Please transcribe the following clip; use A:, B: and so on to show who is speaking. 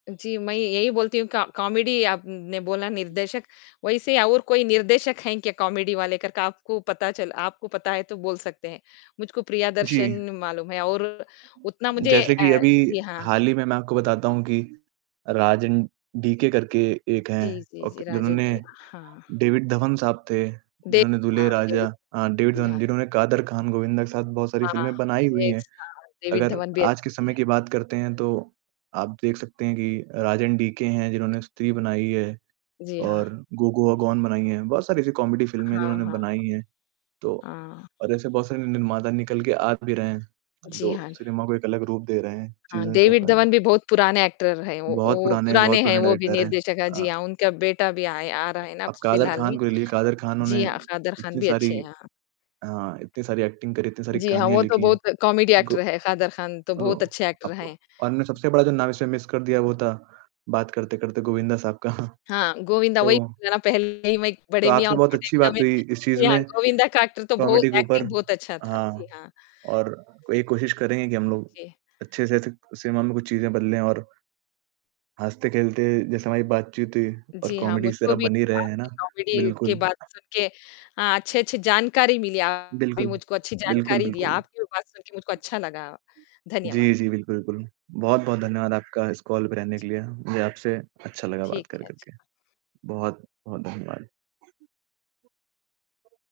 A: जी, मैं यही बोलती हूँ कॉ कॉमेडी आपने बोला निर्देशक, वैसे और कोई निर्देशक है क्या कॉमेडी वाले करके आपको पता चल आपको पता है तो बोल सकते हैं। मुझको
B: जी।
A: प्रियदर्शन मालूम है और उतना मुझे
B: जैसे कि
A: अ,
B: अभी
A: जी हाँ।
B: हाल ही में मैं आपको बताता हूँ कि राज एन डीके करके एक है
A: जी, जी,
B: अ,
A: जी,
B: के
A: राजन
B: जिन्होंने
A: की। हाँ।
B: डेविड धवन साहब थे,
A: दे
B: जिन्होंने दुल्हे
A: हाँ जी।
B: राजा अ, डेविड
A: जी,
B: धवन
A: हाँ।
B: जिन्होंने कादर ख़ान, गोविंदा के साथ बहुत सारी
A: हाँ,
B: फिल्में बनाई हुई
A: एक
B: है।
A: हाँ, डेविड
B: अगर
A: धवन भी
B: आज के
A: अच्छी
B: समय
A: है।
B: की बात करते है तो आप देख सकते है कि राज एन डीके हैं जिन्होंने स्त्री बनाई है
A: जी, हाँ।
B: और गो गोआ गॉन बनाई है। बहुत सारी ऐसी कॉमेडी फिल्में है
A: हाँ,
B: जिन्होंने
A: हाँ।
B: बनाई है, तो
A: हाँ।
B: और ऐसे बहुत सारे निर्माता निकल के आ भी रहे हैं,
A: जी,
B: जो
A: हाँ।
B: सिनेमा को एक अलग रूप दे रहे हैं,
A: हाँ,
B: चीज़ें कर
A: डेविड
B: रहे हैं।
A: धवन भी बहुत पुराने एक्टर है, वो
B: बहुत
A: वो
B: पुराने बहुत
A: पुराने हैं
B: पुराने
A: वो भी
B: डायरेक्टर है।
A: निर्देशक है। जी,
B: हाँ।
A: हाँ उनका बेटा भी आया आ रहा है ना अब
B: आप कादर
A: फ़िलहाल में।
B: ख़ान को ले ली कादर ख़ान ने
A: जी हाँ, कादर ख़ान
B: इतनी
A: भी
B: सारी
A: अच्छे हैं।
B: अ,
A: हाँ।
B: इतनी सारी एक्टिंग करी है, इतनी सारी
A: जी, हाँ
B: कहानियाँ
A: वो तो
B: लिखी है।
A: बहुत कॉमेडी
B: गो
A: एक्टर है, कादर ख़ान तो बहुत
B: अ,
A: अच्छे एक्टर
B: अब
A: है।
B: और सबसे बड़ा जो नाम इसमें मिस कर दिया, वो था बात करते-करते गोविंदा साहब का।
A: हाँ, गोविंदा
B: तो
A: वही ना पहले ही मैं
B: तो
A: बड़े मियाँ
B: आपसे
A: और
B: बहुत
A: छोटे
B: अच्छी
A: मियाँ में।
B: बात हुई इस चीज़
A: जी, हाँ
B: में,
A: गोविंदा का एक्टर तो
B: कॉमेडी के
A: बहुत
B: ऊपर।
A: एक्टिंग बहुत अच्छा था। जी,
B: हाँ,
A: हाँ।
B: और ये कोशिश करेंगे की हम लोग
A: जी।
B: अच्छे से स सिनेमा में कुछ चीज़ें बदले। और हँसते-खेलते जैसे हमारी बातचीत हुई और
A: जी, हाँ,
B: कॉमेडी इस
A: मुझको
B: तरह
A: भी
B: बन ही रहे है ना
A: आपकी कॉमेडी की
B: बिल्कुल।
A: बात सुनके अ, अच्छी-अच्छी जानकारी मिली, आपने भी
B: बिल्कुल।
A: मुझको अच्छी
B: बिल्कुल,
A: जानकारी दी।
B: बिल्कुल।
A: आपकी बात सुनके मुझको अच्छा लगा। धन्यवाद।
B: जी, जी। बिल्कुल, बिल्कुल, बहुत-बहुत
A: धन्यवाद।
B: धन्यवाद आपका इस कॉल पे रहने के लिए, मुझे आपसे अच्छा लगा बात
A: ठीक
B: कर
A: है,
B: कर के।
A: अच्छा।
B: बहुत-बहुत धन्यवाद।